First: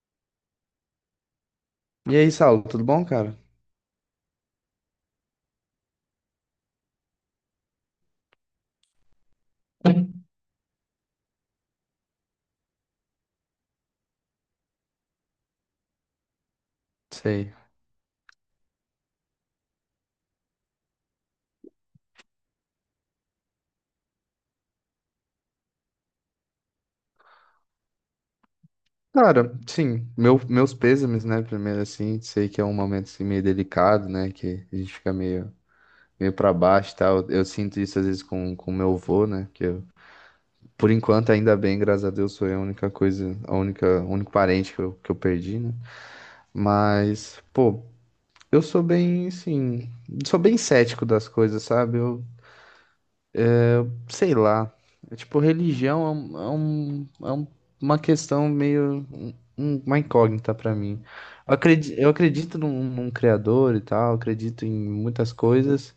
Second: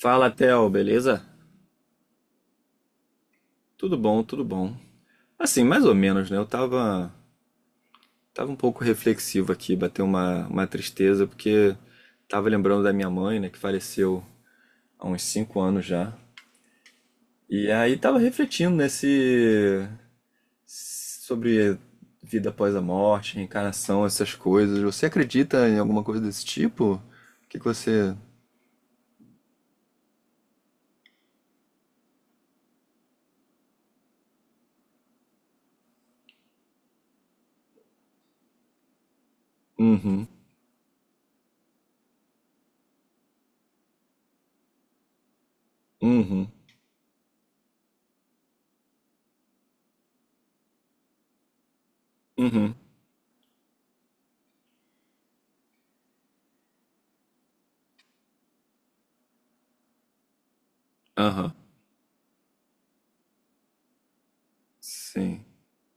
Fala, Theo, beleza? E aí, Saulo, tudo bom, cara? Tudo bom, tudo bom. Assim, mais ou menos, né? Eu tava um pouco reflexivo aqui, bateu uma tristeza, porque tava lembrando da minha mãe, né, que faleceu há uns 5 anos já. Sei. E aí tava refletindo sobre vida após a morte, reencarnação, essas coisas. Você acredita em alguma coisa desse tipo? O que que você. Cara, sim, meus pêsames, né? Primeiro, assim, sei que é um momento assim, meio delicado, né? Que a gente fica meio pra baixo e tal. Eu sinto isso às vezes com o meu avô, né? Uhum, Por enquanto, ainda bem, graças a Deus, sou eu a única coisa, a única, o único parente que eu perdi, né? uhum, Mas, pô, eu sou bem, assim, sou bem cético das coisas, sabe? uhum, Sei lá. É tipo, religião é, um, é, um- é um- uma questão meio uma incógnita pra mim. aham, Eu acredito, num criador e tal, eu acredito em muitas sim, coisas,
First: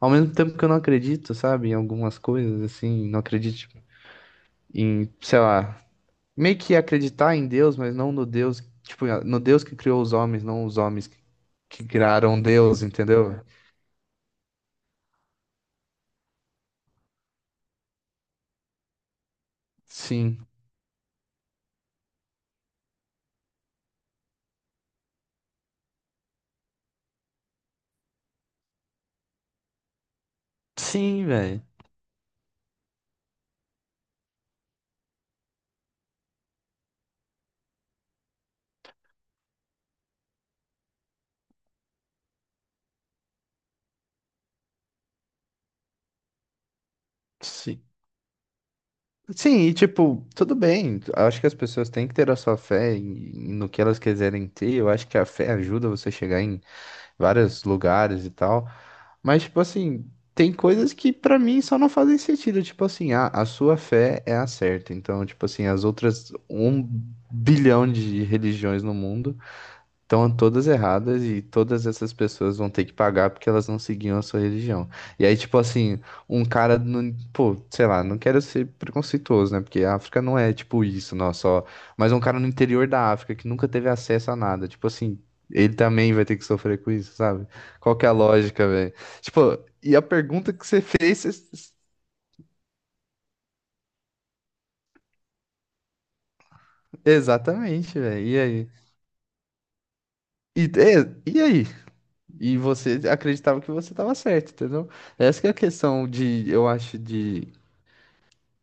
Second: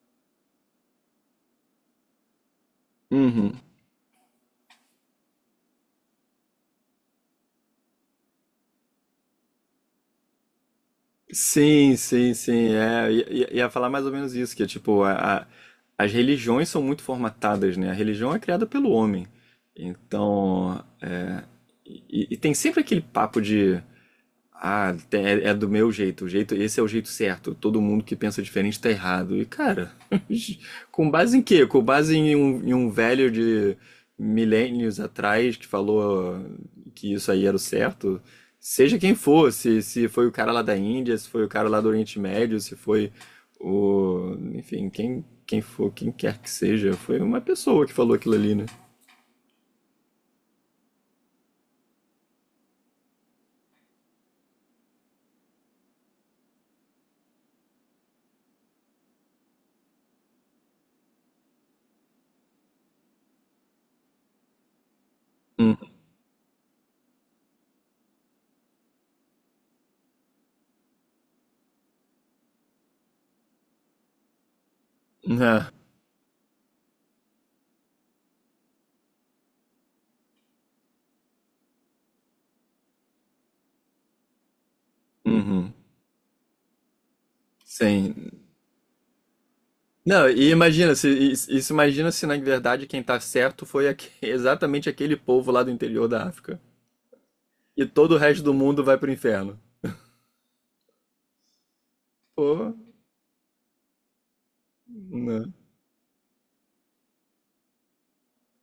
ao mesmo tempo que eu não acredito, sabe, em algumas coisas, assim, não uhum. acredito em, sei lá, meio que acreditar em Deus, mas não no Deus, tipo, no Deus que criou os homens, não os homens que Sim, sim, criaram sim. Deus, É, ia, entendeu? ia ia falar mais ou menos isso, que é tipo, as religiões são muito formatadas, né? A religião é criada pelo homem. Sim. Então, e tem sempre aquele papo de ah, é do meu jeito, o jeito, esse é o jeito certo. Todo mundo que pensa diferente tá errado. E cara, com Sim, base em velho. quê? Com base em um velho de milênios atrás que falou que isso aí era o certo. Seja quem for, se foi o cara lá da Índia, se foi o cara lá do Oriente Médio, se foi enfim, quem for, quem quer que seja, foi uma pessoa que falou aquilo ali, né? Sim, e tipo, tudo bem. Acho que as pessoas têm que ter a sua fé no que elas quiserem ter. Eu acho que a fé ajuda você a chegar em vários lugares e tal. Mas, tipo assim, tem coisas que pra mim só não fazem sentido. Tipo assim, a sua fé é a certa. Então, tipo assim, Hum. as outras um bilhão de religiões no mundo. Estão todas erradas e todas essas pessoas vão ter que pagar porque elas não seguiam a sua religião. E aí, tipo Ah, assim, um cara, não, pô, sei lá, não quero ser preconceituoso, né? Porque a África não é tipo isso, não, só. Mas um cara no interior da África que nunca teve acesso a nada, tipo assim, uhum. ele também vai ter que sofrer com isso, sabe? Qual que é a Sim. lógica, velho? Tipo, e a Não, e pergunta que você imagina, se, fez, isso isso imagina se na verdade quem tá certo foi exatamente aquele povo lá do interior da África. E exatamente, todo o velho. E resto do aí? mundo vai pro inferno. E aí? E Pô, você acreditava que você estava certo, entendeu? Essa que é não. a questão de, eu acho, de.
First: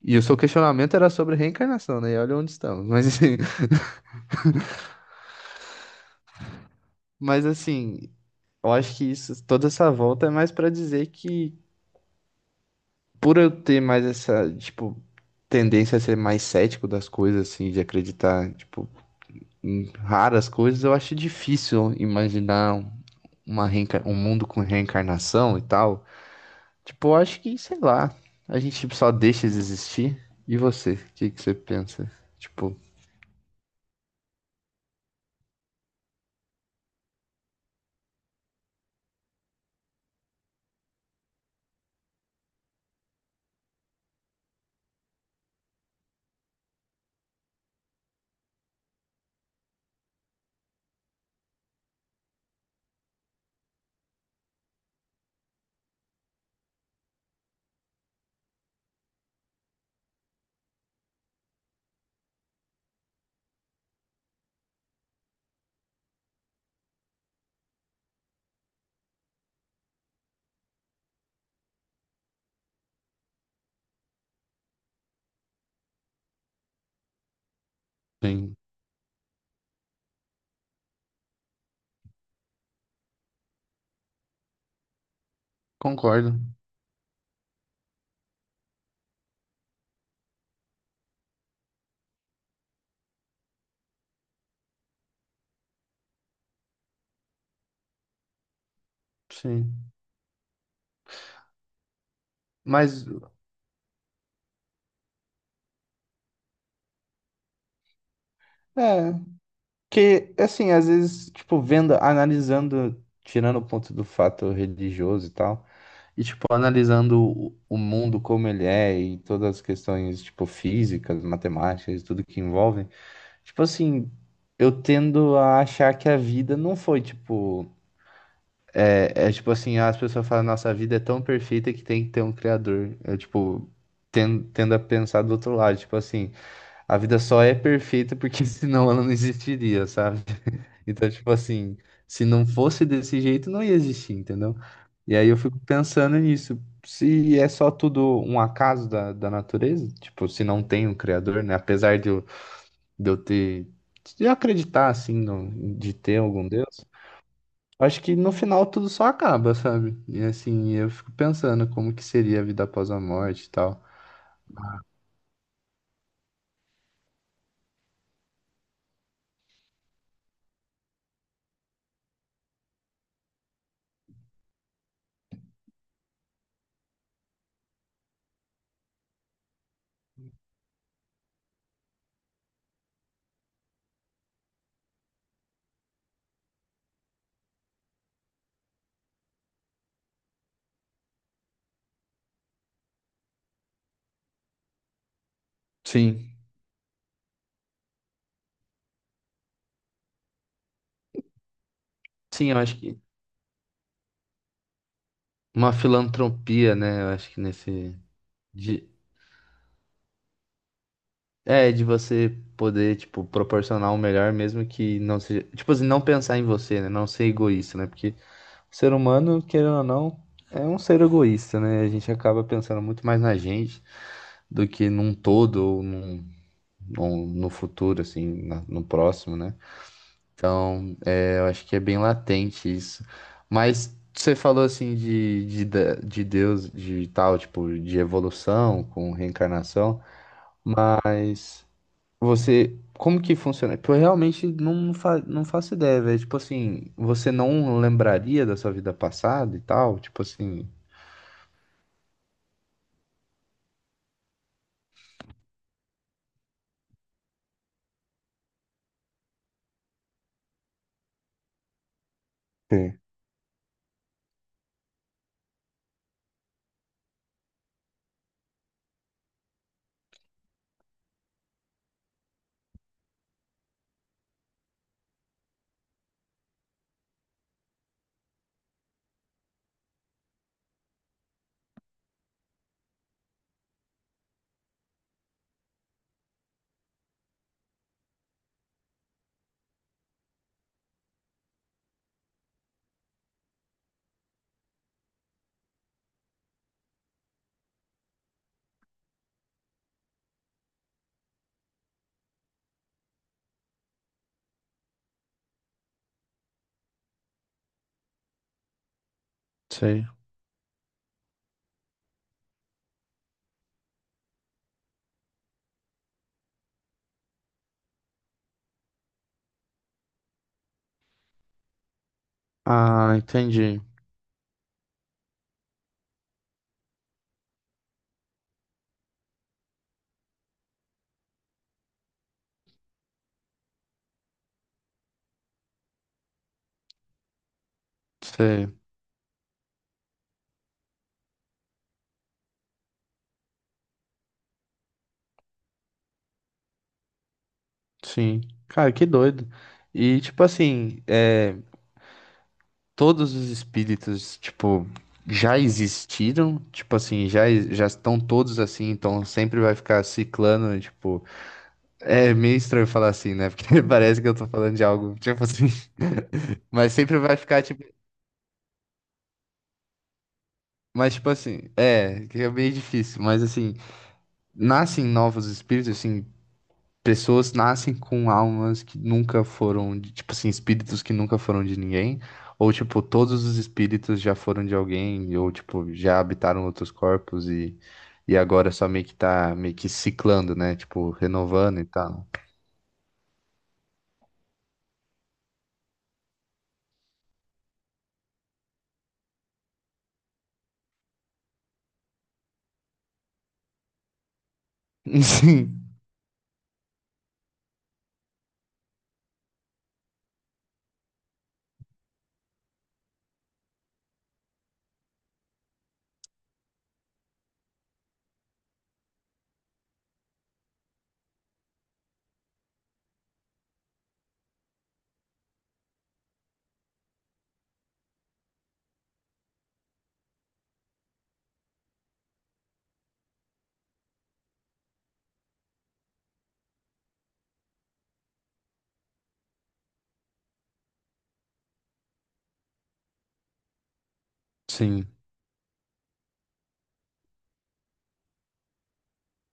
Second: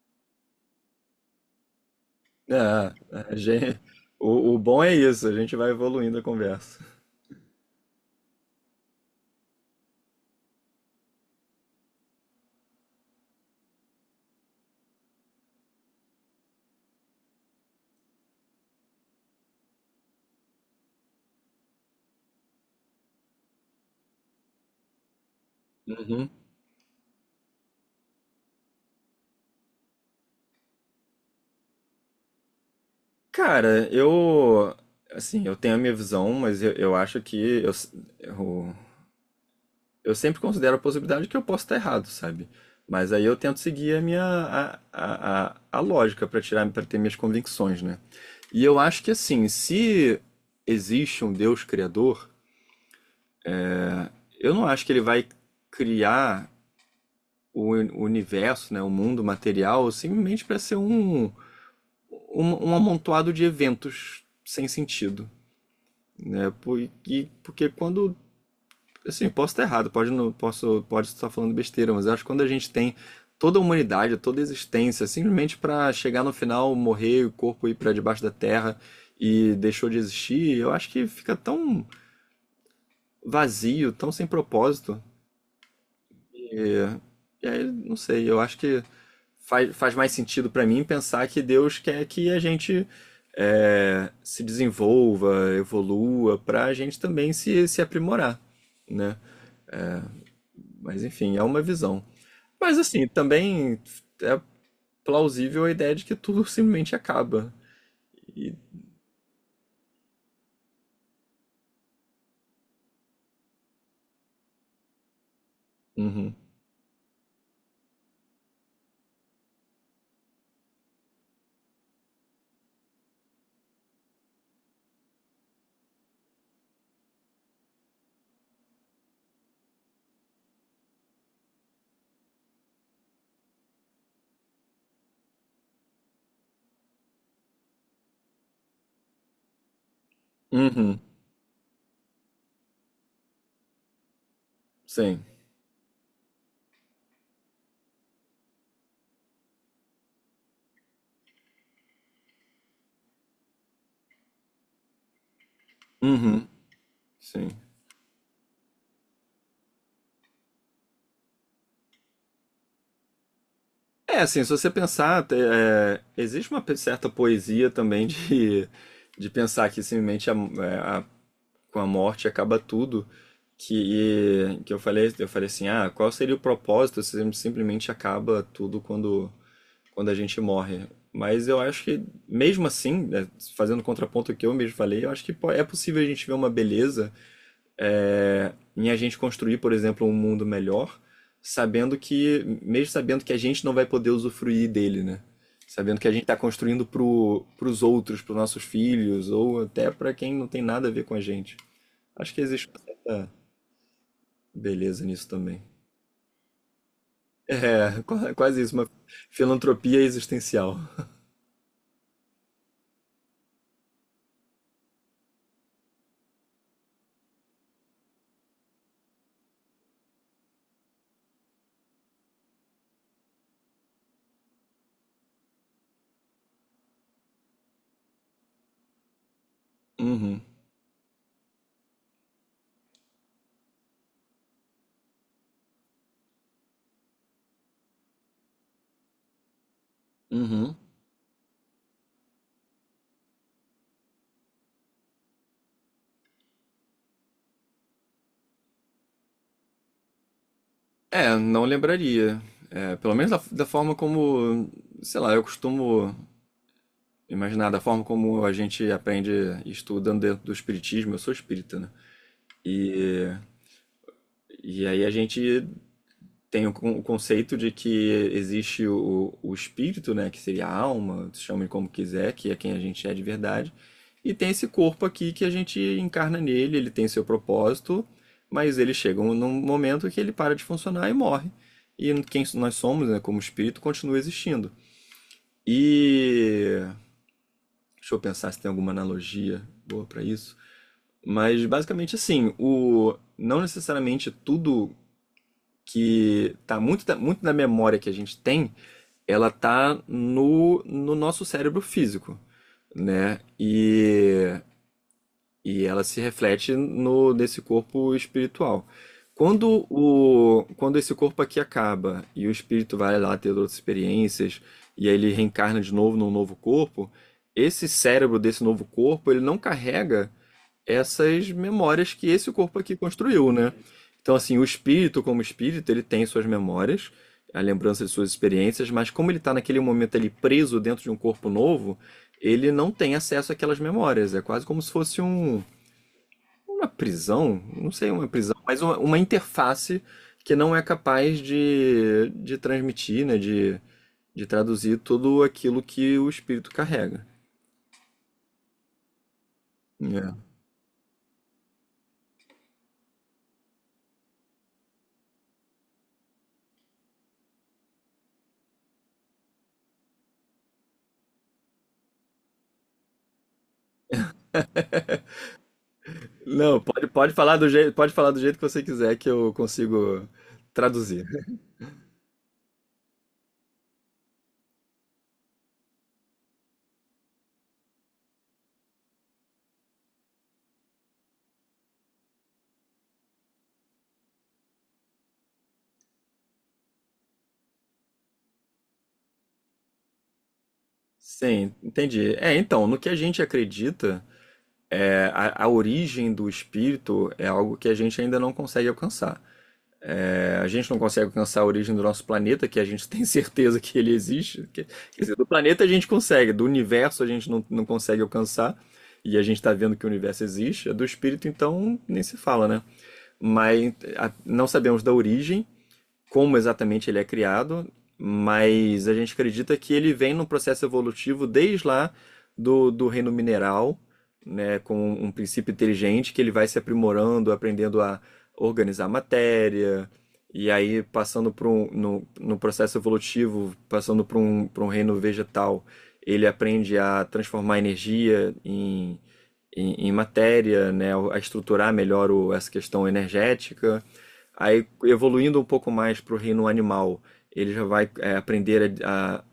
E o seu questionamento era sobre reencarnação, né? E olha onde estamos. Ah, Mas, a assim, gente, o bom é isso, a gente vai evoluindo a conversa. mas assim, eu acho que isso, toda essa volta é mais para dizer que, por eu ter mais essa, tipo, tendência a ser mais cético das coisas, assim, de acreditar, tipo, em raras coisas, eu acho difícil imaginar um mundo com reencarnação e tal. Uhum. Tipo, eu acho que, sei lá, a gente tipo, só deixa eles existir. E você? O que que você pensa? Tipo, Cara, eu. Assim, eu tenho a minha visão, mas eu acho que eu, eu sempre considero a possibilidade que eu posso estar errado, sabe? Mas aí eu tento seguir a minha a lógica para tirar para ter minhas convicções, né? E eu acho que assim, se existe um Deus criador, eu não acho que ele vai criar o universo, né, o mundo material, simplesmente para ser um amontoado de eventos sem sentido, né? Porque quando assim, posso estar errado, pode, não, posso, pode estar falando besteira, mas eu acho que quando a gente tem toda a humanidade, toda a existência, simplesmente para chegar no final, morrer, o corpo ir para debaixo da sim, terra e deixou de existir, eu acho que fica tão vazio, tão sem propósito. concordo, E, e aí, não sei, eu acho que faz mais sentido para mim pensar que Deus quer que a gente se desenvolva, evolua, para a gente também se aprimorar, né? sim. Mas enfim, é uma visão. Mas Mas, assim, também é plausível a ideia de que tudo simplesmente acaba. E. é, que assim, às vezes, tipo, vendo, analisando, tirando o ponto do fato religioso e tal, e Uhum. tipo, analisando o mundo como ele é e todas as questões, tipo, físicas, matemáticas, tudo que envolvem, tipo assim, eu tendo a achar que a vida não foi, tipo. É tipo assim, as pessoas falam, nossa, a vida é tão perfeita que tem que ter um criador. É tipo, tendo a pensar do outro lado, tipo assim, a vida só é perfeita porque senão ela não existiria, sabe? Uhum. Então, tipo assim, se não fosse desse jeito, não ia existir, entendeu? E Sim. aí eu fico pensando nisso. Se é só tudo um acaso da natureza, tipo, se não tem um criador, né? Apesar de eu ter, de eu acreditar, assim, no- de ter algum Uhum. Deus. Sim. Acho que no final tudo só acaba, sabe? E assim, eu fico pensando como que seria a vida após a morte e tal. É, assim, se você pensar, existe uma certa poesia também de pensar que simplesmente com a morte acaba tudo. Que eu falei, assim, ah, qual seria o propósito se simplesmente acaba tudo quando a gente morre. Mas eu acho que, mesmo assim, né, fazendo contraponto ao que eu mesmo falei, eu acho que é possível a gente ver uma beleza em a gente construir, por exemplo, um mundo melhor, sabendo que, mesmo sabendo que a gente não vai poder usufruir dele, né? Sabendo que a gente Sim. está construindo pros outros, pros nossos filhos, ou até para quem não tem nada a ver com a gente. Acho que Sim, eu existe acho uma que certa beleza nisso também. uma filantropia, né? Eu acho que É, nesse quase isso, de uma filantropia existencial. é de você poder, tipo, proporcionar o melhor mesmo que não seja, tipo assim, não pensar em você, né? Não ser egoísta, né? Porque o ser humano, querendo ou não, é um ser egoísta, né? A gente acaba pensando muito mais na gente do que num todo ou num, no futuro, assim, no próximo, né? Uhum, Então, é, eu acho que é bem latente isso. Mas você falou assim de Deus, de tal, tipo, de evolução com reencarnação, uhum. mas você, como que funciona? Porque eu realmente não faço ideia, velho. Tipo assim, você não lembraria da sua vida passada e tal? Tipo assim. É, não lembraria. É, pelo menos da forma como, sei lá, eu costumo imaginar, da forma como a gente aprende estudando dentro do espiritismo. Eu sou espírita, né? Sim. E, e aí a gente tem o conceito de que existe o espírito, né, que seria a alma, chame como quiser, que é quem a gente é de verdade, e tem esse corpo aqui que a gente encarna nele, ele tem seu propósito, mas ele chega num momento que ele para de funcionar e morre. E quem nós somos, né, como espírito, continua existindo. E deixa eu pensar se tem alguma analogia boa para isso. Mas basicamente assim, o não necessariamente tudo que tá muito da memória que a gente tem ela tá no nosso cérebro físico, né? E ela se reflete no nesse corpo espiritual. Quando Sei. o, quando esse corpo aqui acaba e o espírito vai lá ter outras experiências e aí ele reencarna de novo num novo corpo, esse cérebro desse novo corpo, ele não carrega essas memórias que esse corpo aqui Ah, construiu, né? entendi. Então, assim, o espírito, como espírito, ele tem suas memórias, a lembrança de suas experiências, mas como ele está naquele momento ali preso dentro de um corpo novo, ele não tem acesso àquelas memórias. É quase como se fosse uma prisão, não sei, uma prisão, Sei. mas uma interface que não é capaz de transmitir, né? De traduzir tudo aquilo que o espírito carrega. Sim. Cara, que doido. E É. tipo assim, é. Todos os espíritos, tipo, já existiram, tipo assim, já, já estão todos assim, então sempre vai ficar ciclando, tipo, é meio estranho falar assim, né? Porque parece que eu tô falando de algo, tipo assim, Não, mas sempre vai ficar, tipo, pode falar do jeito que você quiser que eu consigo mas traduzir. tipo assim, é, que é meio difícil, mas assim, nascem novos espíritos, assim, pessoas nascem com almas que nunca foram, tipo assim, espíritos que nunca foram de ninguém, ou tipo, todos os espíritos já foram de alguém, ou tipo, já habitaram outros corpos e agora só meio que tá meio que ciclando, né? Tipo, Sim, renovando e tal. entendi. É, então, no que a gente acredita, a origem do espírito é algo que a gente ainda não consegue alcançar. É, a gente não consegue alcançar a origem do nosso planeta, que a gente tem certeza que ele existe. Que, quer dizer, do planeta a Sim, gente consegue, do universo a gente não consegue alcançar. E a gente está vendo que o universo existe. Do espírito, então, nem se fala, né? Mas não sabemos da origem como exatamente ele é criado, mas a gente acredita que ele vem num processo evolutivo desde lá do reino mineral, né, com um princípio inteligente que ele vai se aprimorando, aprendendo a organizar matéria, e aí passando por um, no, no processo evolutivo, passando por um reino vegetal, ele aprende a transformar energia em matéria, né, a estruturar melhor essa questão energética. Aí, sim. evoluindo um pouco mais para o reino animal, ele já vai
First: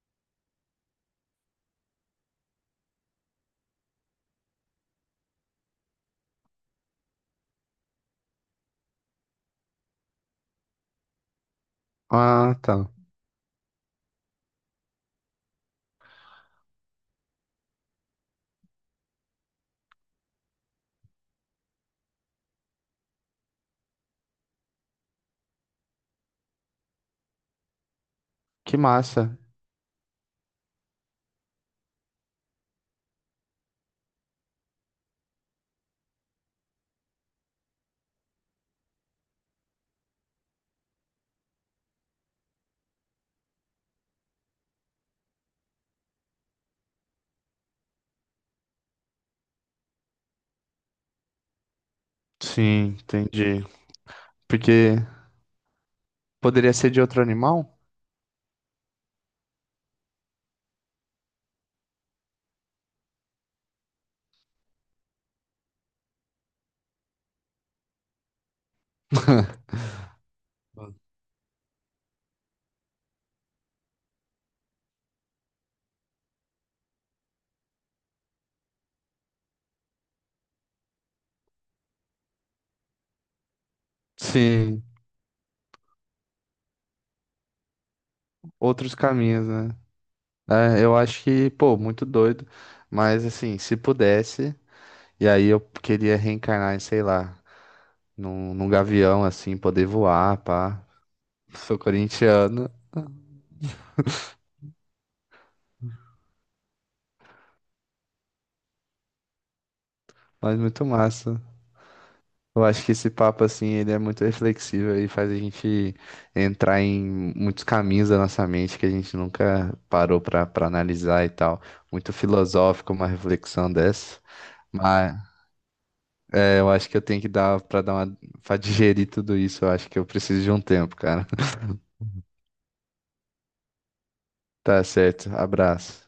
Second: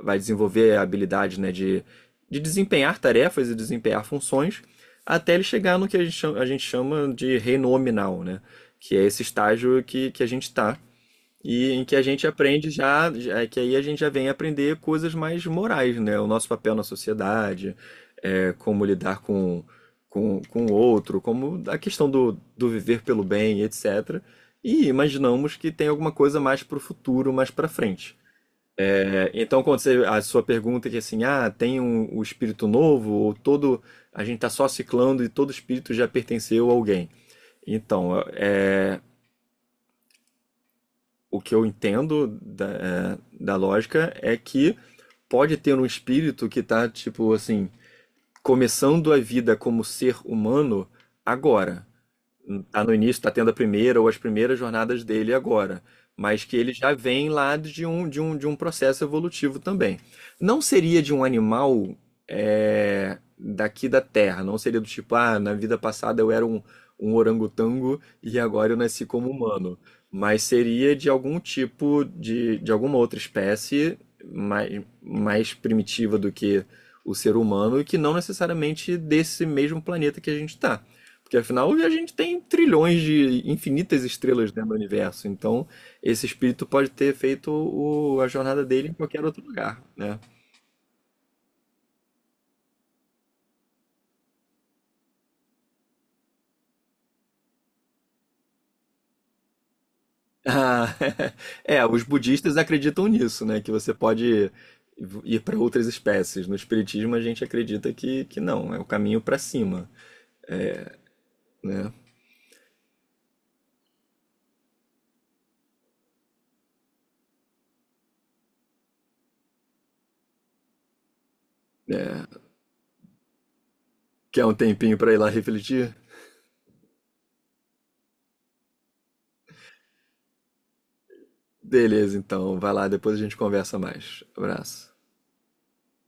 vai desenvolver a habilidade, né, de desempenhar tarefas e desempenhar funções, até ele chegar no que a gente chama, de reino hominal, né, que é esse estágio que a gente está e em que a gente Ah, aprende tá. É que aí a gente já vem aprender coisas mais morais, né? O nosso papel na sociedade, como lidar com o outro, como a questão do viver pelo bem, etc. E imaginamos que tem alguma coisa mais para o futuro, mais para frente. Que É, massa. então, a sua pergunta é que assim, ah, tem o espírito novo, a gente está só ciclando e todo espírito já pertenceu a alguém. Então, o que eu entendo da lógica é que pode ter um espírito que tá, tipo assim, começando a vida como ser humano agora tá no Sim, início, tá tendo a entendi. primeira ou as primeiras Porque jornadas dele agora, mas que ele poderia ser já de outro vem lá animal? de um processo evolutivo também. Não seria de um animal daqui da Terra, não seria do tipo, ah, na vida passada eu era um orangotango e agora eu nasci como humano, mas seria de algum tipo de alguma outra espécie mais primitiva do que o ser humano e que não necessariamente desse mesmo planeta que a gente está. Porque afinal a gente tem trilhões de infinitas estrelas dentro do Sim, universo. Então esse espírito pode ter feito a jornada dele em outros qualquer outro caminhos, né? lugar, né? É, eu acho que, pô, muito doido. Mas assim, se pudesse. E aí eu queria reencarnar em, sei lá, num gavião, assim, poder voar, pá. Ah, Sou os budistas corintiano, acreditam nisso, né? Que você pode ir para outras espécies. No espiritismo a gente acredita que não, é o caminho para cima, mas muito massa. né? Eu acho que esse papo, assim, ele é muito reflexivo e faz a gente entrar em muitos caminhos da nossa mente que a gente nunca parou pra analisar e tal. Muito É, filosófico uma reflexão dessa. quer um tempinho para Mas ir lá refletir? é, eu acho que eu tenho que dar pra dar uma, pra digerir tudo isso. Eu acho que eu preciso de um tempo, cara. Beleza, então vai lá, depois a gente conversa mais. Tá Abraço. certo. Abraço.